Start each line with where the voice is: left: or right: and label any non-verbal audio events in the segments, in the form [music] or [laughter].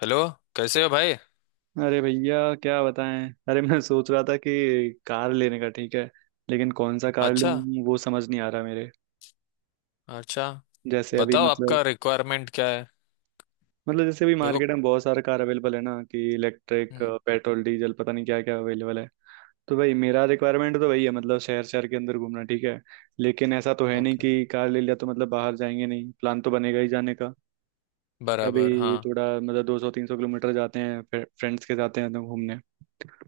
left: Hello. कैसे हो भाई।
right: अरे भैया, क्या बताएं। अरे मैं सोच रहा था कि कार लेने का ठीक है, लेकिन कौन सा कार
left: अच्छा।
right: लूं वो समझ नहीं आ रहा मेरे।
left: अच्छा,
right: जैसे अभी
left: बताओ
right: मतलब
left: आपका रिक्वायरमेंट क्या है।
right: जैसे अभी
left: देखो,
right: मार्केट में बहुत सारा कार अवेलेबल है ना, कि इलेक्ट्रिक
left: हम्म।
right: पेट्रोल डीजल पता नहीं क्या क्या अवेलेबल है। तो भाई मेरा रिक्वायरमेंट तो वही है, मतलब शहर शहर के अंदर घूमना ठीक है। लेकिन ऐसा तो है नहीं
left: ओके।
right: कि कार ले लिया तो मतलब बाहर जाएंगे नहीं, प्लान तो बनेगा ही जाने का।
left: बराबर
right: कभी
left: हाँ।
right: थोड़ा मतलब 200-300 किलोमीटर जाते हैं, फिर फ्रेंड्स के जाते हैं तो घूमने।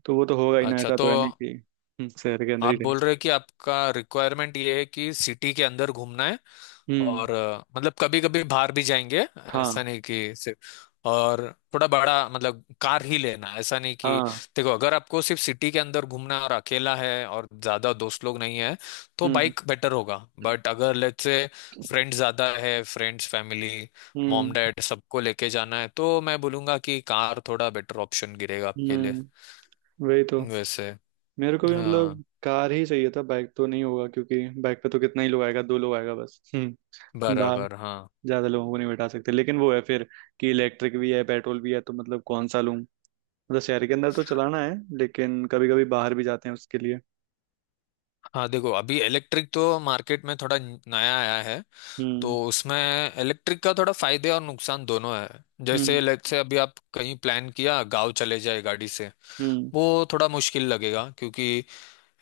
right: तो वो तो होगा ही ना,
left: अच्छा
right: ऐसा
left: तो
right: तो है नहीं कि। शहर के अंदर
left: आप
right: ही।
left: बोल रहे हो कि आपका रिक्वायरमेंट ये है कि सिटी के अंदर घूमना है
right: हम्म।
left: और मतलब कभी कभी बाहर भी जाएंगे।
right: हाँ।
left: ऐसा नहीं कि सिर्फ और थोड़ा बड़ा मतलब कार ही लेना, ऐसा नहीं कि।
right: हाँ।
left: देखो, अगर आपको सिर्फ सिटी के अंदर घूमना है और अकेला है और ज्यादा दोस्त लोग नहीं है तो
right: हम्म।
left: बाइक बेटर होगा।
right: हम्म,
left: बट अगर लेट्स से फ्रेंड ज्यादा है, फ्रेंड्स फैमिली मॉम
right: हम्म।
left: डैड सबको लेके जाना है तो मैं बोलूंगा कि कार थोड़ा बेटर ऑप्शन गिरेगा आपके लिए।
right: हम्म। वही तो,
left: वैसे
right: मेरे को भी
left: हाँ,
right: मतलब कार ही चाहिए था, बाइक तो नहीं होगा क्योंकि बाइक पे तो कितना ही लोग आएगा, दो लोग आएगा बस। हम्म। बाहर
left: बराबर हाँ।
right: ज्यादा लोगों को नहीं बैठा सकते, लेकिन वो है फिर कि इलेक्ट्रिक भी है पेट्रोल भी है, तो मतलब कौन सा लूं। मतलब शहर के अंदर तो चलाना है, लेकिन कभी कभी बाहर भी जाते हैं, उसके लिए।
left: हाँ देखो, अभी इलेक्ट्रिक तो मार्केट में थोड़ा नया आया है। तो
right: हम्म।
left: उसमें इलेक्ट्रिक का थोड़ा फायदे और नुकसान दोनों है। जैसे
right: हम्म।
left: लेट से अभी आप कहीं प्लान किया गांव चले जाए गाड़ी से,
right: हम्म।
left: वो थोड़ा मुश्किल लगेगा क्योंकि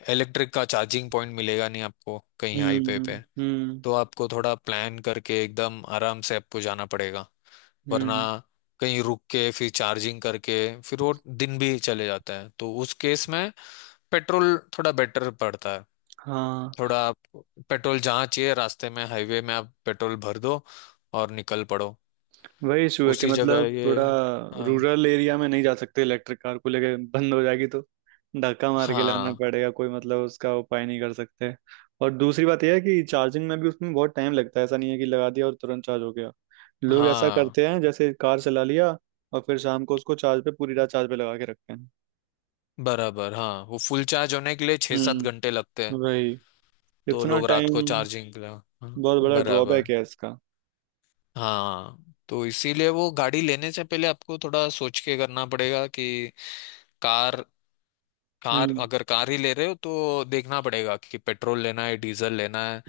left: इलेक्ट्रिक का चार्जिंग पॉइंट मिलेगा नहीं आपको कहीं हाईवे
right: हम्म।
left: पे।
right: हम्म।
left: तो आपको थोड़ा प्लान करके एकदम आराम से आपको जाना पड़ेगा, वरना
right: हम्म।
left: कहीं रुक के फिर चार्जिंग करके फिर वो दिन भी चले जाता है। तो उस केस में पेट्रोल थोड़ा बेटर पड़ता है।
right: हाँ।
left: थोड़ा आप पेट्रोल जहाँ चाहिए, रास्ते में हाईवे में आप पेट्रोल भर दो और निकल पड़ो
right: वही इशू है कि
left: उसी जगह
right: मतलब
left: ये।
right: थोड़ा
left: हाँ
right: रूरल एरिया में नहीं जा सकते, इलेक्ट्रिक कार को लेके, बंद हो जाएगी तो धक्का मार के लाना
left: हाँ
right: पड़ेगा। कोई मतलब उसका उपाय नहीं कर सकते। और दूसरी बात यह है कि चार्जिंग में भी उसमें बहुत टाइम लगता है, ऐसा नहीं है कि लगा दिया और तुरंत चार्ज हो गया। लोग ऐसा
left: हाँ,
right: करते हैं, जैसे कार चला लिया और फिर शाम को उसको चार्ज पे, पूरी रात चार्ज पे लगा के रखते हैं।
left: बराबर हाँ। वो फुल चार्ज होने के लिए छः सात
right: हम्म।
left: घंटे लगते हैं।
right: वही।
left: तो
right: इतना
left: लोग रात
right: टाइम।
left: को चार्जिंग के लिए, हाँ,
right: बहुत बड़ा
left: बराबर
right: ड्रॉबैक है इसका।
left: हाँ। तो इसीलिए वो गाड़ी लेने से पहले आपको थोड़ा सोच के करना पड़ेगा कि कार,
right: हम्म।
left: अगर कार ही ले रहे हो तो देखना पड़ेगा कि पेट्रोल लेना है डीजल लेना है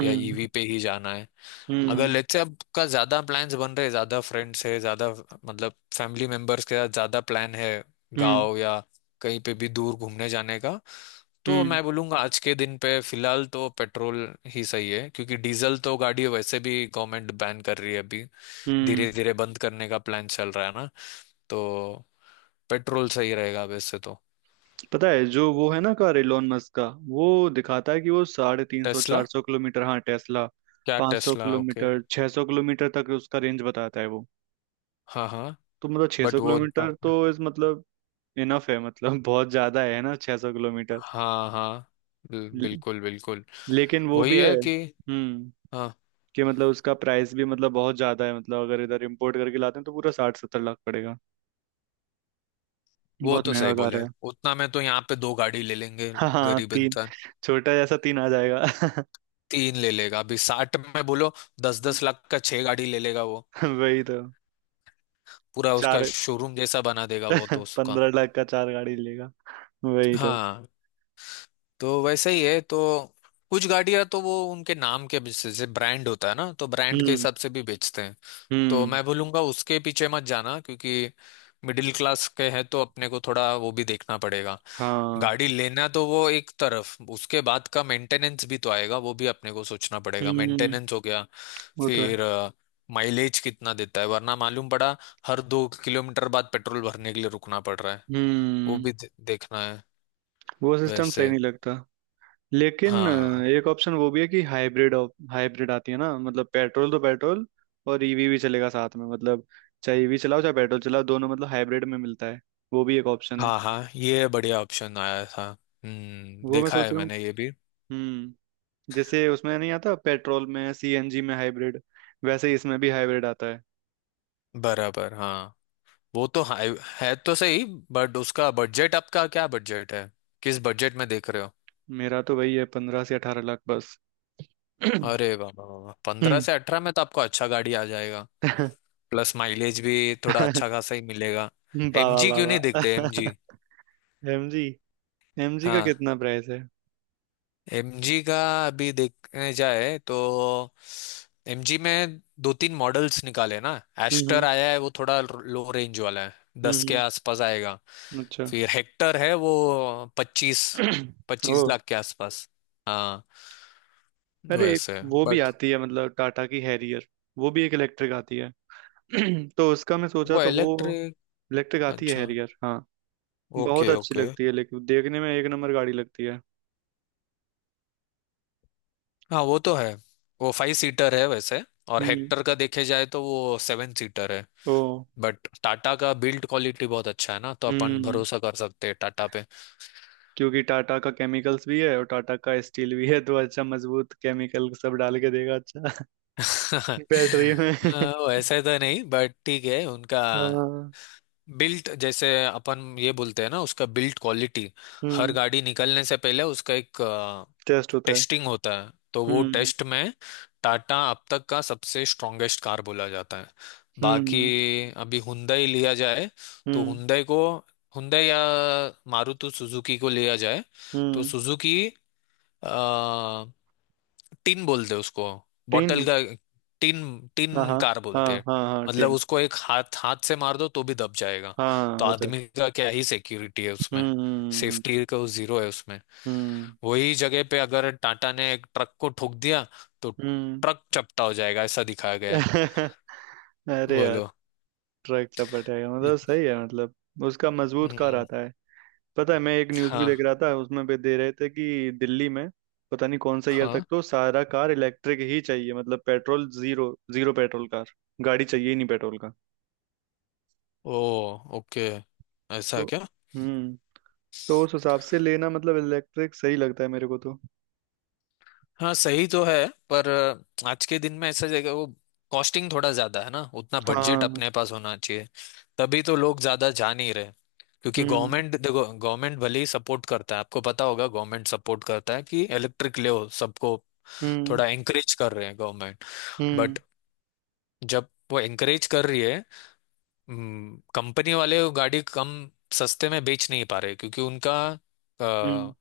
left: या ईवी पे ही जाना है। अगर
right: हम्म।
left: लेट्स से आपका ज्यादा प्लान्स बन रहे, ज्यादा फ्रेंड्स है, ज्यादा मतलब फैमिली मेंबर्स के साथ ज्यादा प्लान है
right: हम्म।
left: गाँव या कहीं पे भी दूर घूमने जाने का, तो
right: हम्म।
left: मैं बोलूंगा आज के दिन पे फिलहाल तो पेट्रोल ही सही है क्योंकि डीजल तो गाड़ी वैसे भी गवर्नमेंट बैन कर रही है अभी,
right: हम्म।
left: धीरे धीरे बंद करने का प्लान चल रहा है ना। तो पेट्रोल सही रहेगा वैसे तो।
right: पता है जो वो है ना, कार एलोन मस्क का, वो दिखाता है कि वो साढ़े तीन सौ
left: टेस्ला?
right: चार सौ किलोमीटर हाँ, टेस्ला।
left: क्या
right: पाँच सौ
left: टेस्ला, ओके।
right: किलोमीटर 600 किलोमीटर तक उसका रेंज बताता है वो।
left: हाँ हाँ,
right: तो मतलब छह
left: बट
right: सौ
left: वो
right: किलोमीटर
left: आपने।
right: तो इस मतलब, इनफ है मतलब। [laughs] बहुत ज्यादा है ना 600 किलोमीटर।
left: हाँ हाँ,
right: ल-
left: बिल्कुल बिल्कुल।
right: लेकिन वो
left: वही
right: भी है
left: है कि हाँ,
right: कि मतलब उसका प्राइस भी मतलब बहुत ज्यादा है। मतलब अगर इधर इम्पोर्ट करके लाते हैं तो पूरा 60-70 लाख पड़ेगा।
left: वो
right: बहुत
left: तो
right: महंगा
left: सही
right: कार
left: बोले।
right: है। [laughs]
left: उतना में तो यहाँ पे दो गाड़ी ले लेंगे,
right: हाँ हाँ।
left: गरीब
right: तीन।
left: इंसान।
right: छोटा जैसा तीन आ जाएगा।
left: तीन ले लेगा अभी 60 में बोलो, 10-10 लाख
right: [laughs]
left: का छह गाड़ी ले लेगा वो।
right: वही तो।
left: पूरा उसका
right: चार।
left: शोरूम जैसा बना देगा वो तो
right: [laughs]
left: उसका।
right: 15 लाख का चार गाड़ी लेगा। वही तो।
left: हाँ, तो वैसे ही है। तो कुछ गाड़ियां तो वो उनके नाम के बेसिस से ब्रांड होता है ना, तो ब्रांड के
right: हम्म।
left: हिसाब से भी बेचते हैं। तो
right: हम्म।
left: मैं बोलूंगा उसके पीछे मत जाना क्योंकि मिडिल क्लास के हैं तो अपने को थोड़ा वो भी देखना पड़ेगा।
right: हाँ।
left: गाड़ी लेना तो वो एक तरफ, उसके बाद का मेंटेनेंस भी तो आएगा, वो भी अपने को सोचना पड़ेगा।
right: हम्म।
left: मेंटेनेंस हो गया,
right: वो तो है।
left: फिर माइलेज कितना देता है, वरना मालूम पड़ा हर 2 किलोमीटर बाद पेट्रोल भरने के लिए रुकना पड़ रहा है। वो
right: हम्म।
left: भी देखना है
right: वो सिस्टम सही
left: वैसे।
right: नहीं लगता, लेकिन
left: हाँ
right: एक ऑप्शन वो भी है कि हाइब्रिड। हाइब्रिड आती है ना, मतलब पेट्रोल तो पेट्रोल, और ईवी भी चलेगा साथ में, मतलब चाहे ईवी चलाओ चाहे पेट्रोल चलाओ, दोनों मतलब हाइब्रिड में मिलता है। वो भी एक ऑप्शन है।
left: हाँ हाँ, ये बढ़िया ऑप्शन आया था। हम्म,
right: वो मैं
left: देखा
right: सोच
left: है
right: रहा हूँ।
left: मैंने ये भी।
right: हम्म। जैसे उसमें नहीं आता पेट्रोल में, सीएनजी में हाइब्रिड, वैसे ही इसमें भी हाइब्रिड आता है।
left: बराबर हाँ, वो तो है तो सही। बट उसका बजट, आपका क्या बजट है? किस बजट में देख रहे हो?
right: मेरा तो वही है 15 से 18 लाख बस। [clears throat]
left: अरे बाबा, पंद्रह
right: हम्म।
left: से अठारह में तो आपको अच्छा गाड़ी आ जाएगा।
right: [laughs]
left: प्लस माइलेज भी थोड़ा अच्छा खासा ही मिलेगा।
right: बाबा
left: एमजी क्यों
right: बाबा।
left: नहीं देखते
right: [laughs]
left: एमजी?
right: एमजी। एमजी का
left: हाँ,
right: कितना प्राइस है?
left: एमजी का अभी देखने जाए तो एमजी में दो तीन मॉडल्स निकाले ना। एस्टर
right: हम्म।
left: आया है, वो थोड़ा लो रेंज वाला है,
right: हम्म।
left: 10 के आसपास आएगा।
right: अच्छा।
left: फिर हेक्टर है वो, पच्चीस
right: [clears throat] ओ।
left: 25 लाख के आसपास। हाँ
right: अरे एक,
left: वैसे,
right: वो भी
left: बट
right: आती है, मतलब टाटा की हैरियर, वो भी एक इलेक्ट्रिक आती है। [clears throat] तो उसका मैं सोचा
left: वो
right: तो वो
left: इलेक्ट्रिक।
right: इलेक्ट्रिक आती है
left: अच्छा,
right: हैरियर। हाँ, बहुत
left: ओके
right: अच्छी
left: ओके।
right: लगती है, लेकिन देखने में एक नंबर गाड़ी लगती है।
left: हाँ वो तो है, वो फाइव सीटर है वैसे। और
right: हम्म।
left: हेक्टर का देखे जाए तो वो सेवन सीटर है।
right: ओ।
left: बट टाटा का बिल्ड क्वालिटी बहुत अच्छा है ना, तो अपन
right: हम्म।
left: भरोसा कर सकते हैं टाटा पे।
right: क्योंकि टाटा का केमिकल्स भी है और टाटा का स्टील भी है, तो अच्छा मजबूत केमिकल सब डाल के देगा, अच्छा
left: [laughs]
right: बैटरी में। [laughs]
left: वैसे तो नहीं, बट ठीक है उनका
right: हाँ।
left: बिल्ट। जैसे अपन ये बोलते हैं ना, उसका बिल्ट क्वालिटी। हर
right: हम्म।
left: गाड़ी निकलने से पहले उसका एक
right: टेस्ट होता है।
left: टेस्टिंग होता है। तो वो
right: हम्म।
left: टेस्ट में टाटा अब तक का सबसे स्ट्रॉन्गेस्ट कार बोला जाता है। बाकी,
right: हम्म।
left: अभी हुंडई लिया जाए तो
right: हम्म।
left: हुंडई को, हुंडई या मारुति सुजुकी को लिया जाए, तो
right: हम्म।
left: सुजुकी, आ, टिन बोलते हैं उसको,
right: टिन।
left: बॉटल का टिन।
right: हाँ
left: टिन
right: हाँ।
left: कार
right: हाँ
left: बोलते हैं।
right: हाँ हाँ,
left: मतलब
right: टिन।
left: उसको एक हाथ हाथ से मार दो तो भी दब जाएगा।
right: हाँ
left: तो
right: होता है।
left: आदमी का क्या ही सिक्योरिटी है उसमें।
right: हम्म।
left: सेफ्टी का जीरो है उसमें।
right: हम्म।
left: वही जगह पे अगर टाटा ने एक ट्रक को ठोक दिया तो
right: हम्म।
left: ट्रक चपटा हो जाएगा, ऐसा दिखाया गया है।
right: [laughs] अरे यार।
left: बोलो।
right: ट्रक चपट है मतलब सही है, मतलब उसका मजबूत कार
left: हम्म,
right: आता है। पता है मैं एक न्यूज़ भी देख
left: हाँ
right: रहा था, उसमें भी दे रहे थे कि दिल्ली में पता नहीं कौन सा ईयर तक
left: हाँ।
right: तो सारा कार इलेक्ट्रिक ही चाहिए, मतलब petrol zero. Zero petrol car, गाड़ी चाहिए ही नहीं पेट्रोल।
left: ओ, ओके। ऐसा
right: तो।
left: है क्या?
right: हम्म। तो उस हिसाब से लेना मतलब इलेक्ट्रिक सही लगता है मेरे को तो।
left: हाँ सही तो है, पर आज के दिन में ऐसा जगह वो कॉस्टिंग थोड़ा ज्यादा है ना, उतना बजट
right: हाँ।
left: अपने पास होना चाहिए। तभी तो लोग ज्यादा जा नहीं रहे। क्योंकि
right: हम्म।
left: गवर्नमेंट, देखो गवर्नमेंट भले ही सपोर्ट करता है, आपको पता होगा गवर्नमेंट सपोर्ट करता है कि इलेक्ट्रिक ले सबको,
right: हम्म।
left: थोड़ा एंकरेज कर रहे हैं गवर्नमेंट।
right: हम्म।
left: बट जब वो एंकरेज कर रही है, कंपनी वाले वो गाड़ी कम सस्ते में बेच नहीं पा रहे क्योंकि उनका
right: हम्म।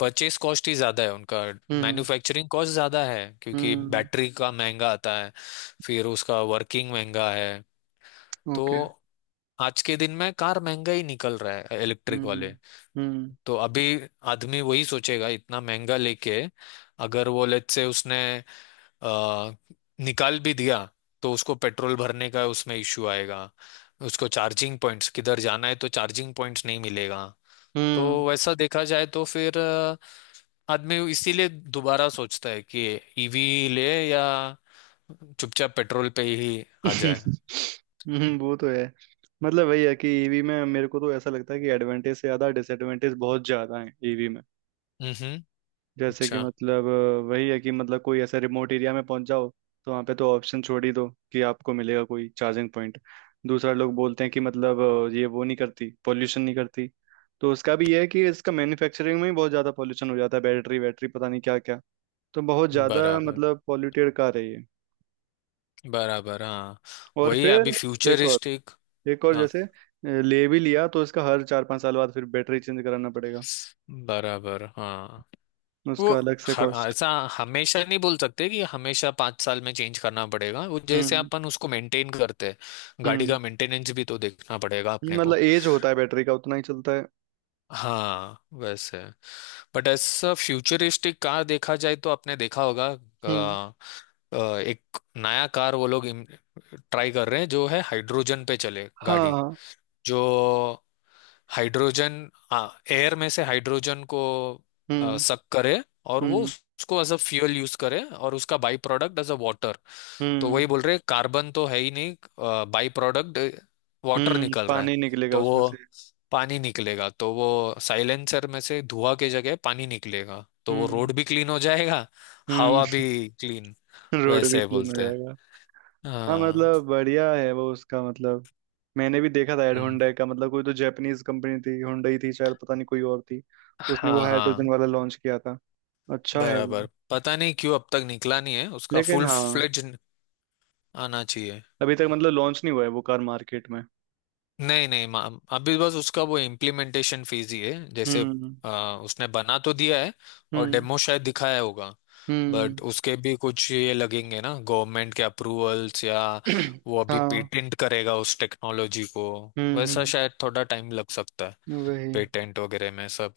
left: परचेस कॉस्ट ही ज़्यादा है। उनका
right: हम्म।
left: मैन्युफैक्चरिंग कॉस्ट ज़्यादा है क्योंकि
right: हम्म।
left: बैटरी का महंगा आता है। फिर उसका वर्किंग महंगा है। तो
right: ओके।
left: आज के दिन में कार महंगा ही निकल रहा है इलेक्ट्रिक
right: हम्म।
left: वाले।
right: हम्म।
left: तो अभी आदमी वही सोचेगा इतना महंगा लेके, अगर वो लेट से उसने अ, निकाल भी दिया तो उसको पेट्रोल भरने का उसमें इश्यू आएगा। उसको चार्जिंग पॉइंट्स, किधर जाना है तो चार्जिंग पॉइंट्स नहीं मिलेगा। तो
right: हम्म।
left: वैसा देखा जाए तो फिर आदमी इसीलिए दोबारा सोचता है कि ईवी ले या चुपचाप पेट्रोल पे ही आ जाए।
right: [laughs] वो तो है। मतलब वही है कि ईवी में मेरे को तो ऐसा लगता है कि एडवांटेज से ज्यादा डिसएडवांटेज बहुत ज्यादा है ईवी में।
left: हम्म,
right: जैसे कि
left: अच्छा।
right: मतलब वही है कि मतलब कोई ऐसा रिमोट एरिया में पहुंच जाओ, तो वहाँ पे तो ऑप्शन छोड़ ही दो कि आपको मिलेगा कोई चार्जिंग पॉइंट। दूसरा, लोग बोलते हैं कि मतलब ये वो नहीं करती, पोल्यूशन नहीं करती। तो उसका भी ये है कि इसका मैन्युफैक्चरिंग में ही बहुत ज़्यादा पोल्यूशन हो जाता है, बैटरी वैटरी पता नहीं क्या क्या। तो बहुत ज़्यादा
left: बराबर,
right: मतलब पॉल्यूटेड कार है ये।
left: बराबर हाँ।
right: और
left: वही अभी
right: फिर एक और
left: फ्यूचरिस्टिक।
right: एक और
left: हाँ
right: जैसे ले भी लिया तो इसका हर 4-5 साल बाद फिर बैटरी चेंज कराना पड़ेगा,
left: बराबर हाँ। वो
right: उसका अलग से
left: हर
right: कॉस्ट।
left: ऐसा, हमेशा नहीं बोल सकते कि हमेशा 5 साल में चेंज करना पड़ेगा। वो जैसे
right: हम्म।
left: अपन उसको मेंटेन करते हैं, गाड़ी
right: हम्म।
left: का मेंटेनेंस भी तो देखना पड़ेगा अपने
right: मतलब
left: को।
right: एज होता है बैटरी का, उतना ही चलता है।
left: हाँ वैसे, बट ऐसा फ्यूचरिस्टिक कार देखा जाए तो आपने देखा होगा,
right: हम्म।
left: एक नया कार वो लोग ट्राई कर रहे हैं जो है हाइड्रोजन पे चले
right: हाँ
left: गाड़ी।
right: हाँ।
left: जो हाइड्रोजन, हाँ एयर में से हाइड्रोजन को
right: हम्म।
left: सक करे और वो
right: हम्म।
left: उसको एज अ फ्यूल यूज करे, और उसका बाई प्रोडक्ट एज अ वाटर। तो
right: हम्म।
left: वही बोल रहे हैं, कार्बन तो है ही नहीं, बाई प्रोडक्ट वाटर
right: हम्म।
left: निकल रहा है।
right: पानी निकलेगा
left: तो वो
right: उसमें से।
left: पानी निकलेगा, तो वो साइलेंसर में से धुआं के जगह पानी निकलेगा तो वो रोड
right: हम्म।
left: भी क्लीन हो जाएगा,
right: हम्म।
left: हवा भी क्लीन।
right: [laughs] रोड भी
left: वैसे
right: क्लीन हो
left: बोलते हैं।
right: जाएगा। हाँ,
left: हाँ।
right: मतलब बढ़िया है वो, उसका मतलब। मैंने भी देखा था एड
left: हम्म,
right: होंडा का, मतलब कोई तो जापानीज कंपनी थी, होंडा ही थी शायद, पता नहीं कोई और थी। उसने वो
left: हाँ
right: हाइड्रोजन
left: हाँ।
right: वाला लॉन्च किया था। अच्छा है
left: बराबर,
right: वो।
left: पता नहीं क्यों अब तक निकला नहीं है उसका
right: लेकिन
left: फुल
right: हाँ,
left: फ्लेज। आना चाहिए।
right: अभी तक मतलब लॉन्च नहीं हुआ है वो कार मार्केट में।
left: नहीं नहीं, अभी बस उसका वो इम्प्लीमेंटेशन फीस ही है, जैसे
right: हम्म।
left: उसने बना तो दिया है और
right: हम्म।
left: डेमो शायद दिखाया होगा।
right: हम्म।
left: बट उसके भी कुछ ये लगेंगे ना, गवर्नमेंट के अप्रूवल्स या
right: [clears throat]
left: वो अभी
right: हाँ।
left: पेटेंट करेगा उस टेक्नोलॉजी को।
right: हम्म।
left: वैसा
right: हम्म।
left: शायद थोड़ा टाइम लग सकता है
right: वही।
left: पेटेंट वगैरह में सब।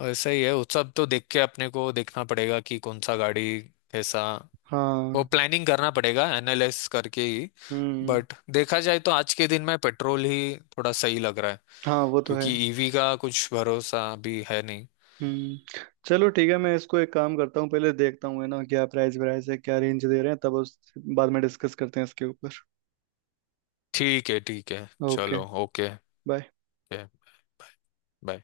left: वैसा ही है, वो सब तो देख के अपने को देखना पड़ेगा कि कौन सा गाड़ी कैसा, वो
right: हाँ।
left: प्लानिंग करना पड़ेगा एनालाइज करके ही।
right: हम्म।
left: बट देखा जाए तो आज के दिन में पेट्रोल ही थोड़ा सही लग रहा है
right: हाँ वो तो है।
left: क्योंकि ईवी का कुछ भरोसा अभी है नहीं।
right: हम्म। चलो ठीक है, मैं इसको एक काम करता हूँ, पहले देखता हूँ है ना, क्या प्राइस वराइस है, क्या रेंज दे रहे हैं, तब उस बाद में डिस्कस करते हैं इसके ऊपर।
left: ठीक है, ठीक है,
right: ओके।
left: चलो ओके।
right: बाय।
left: बाय।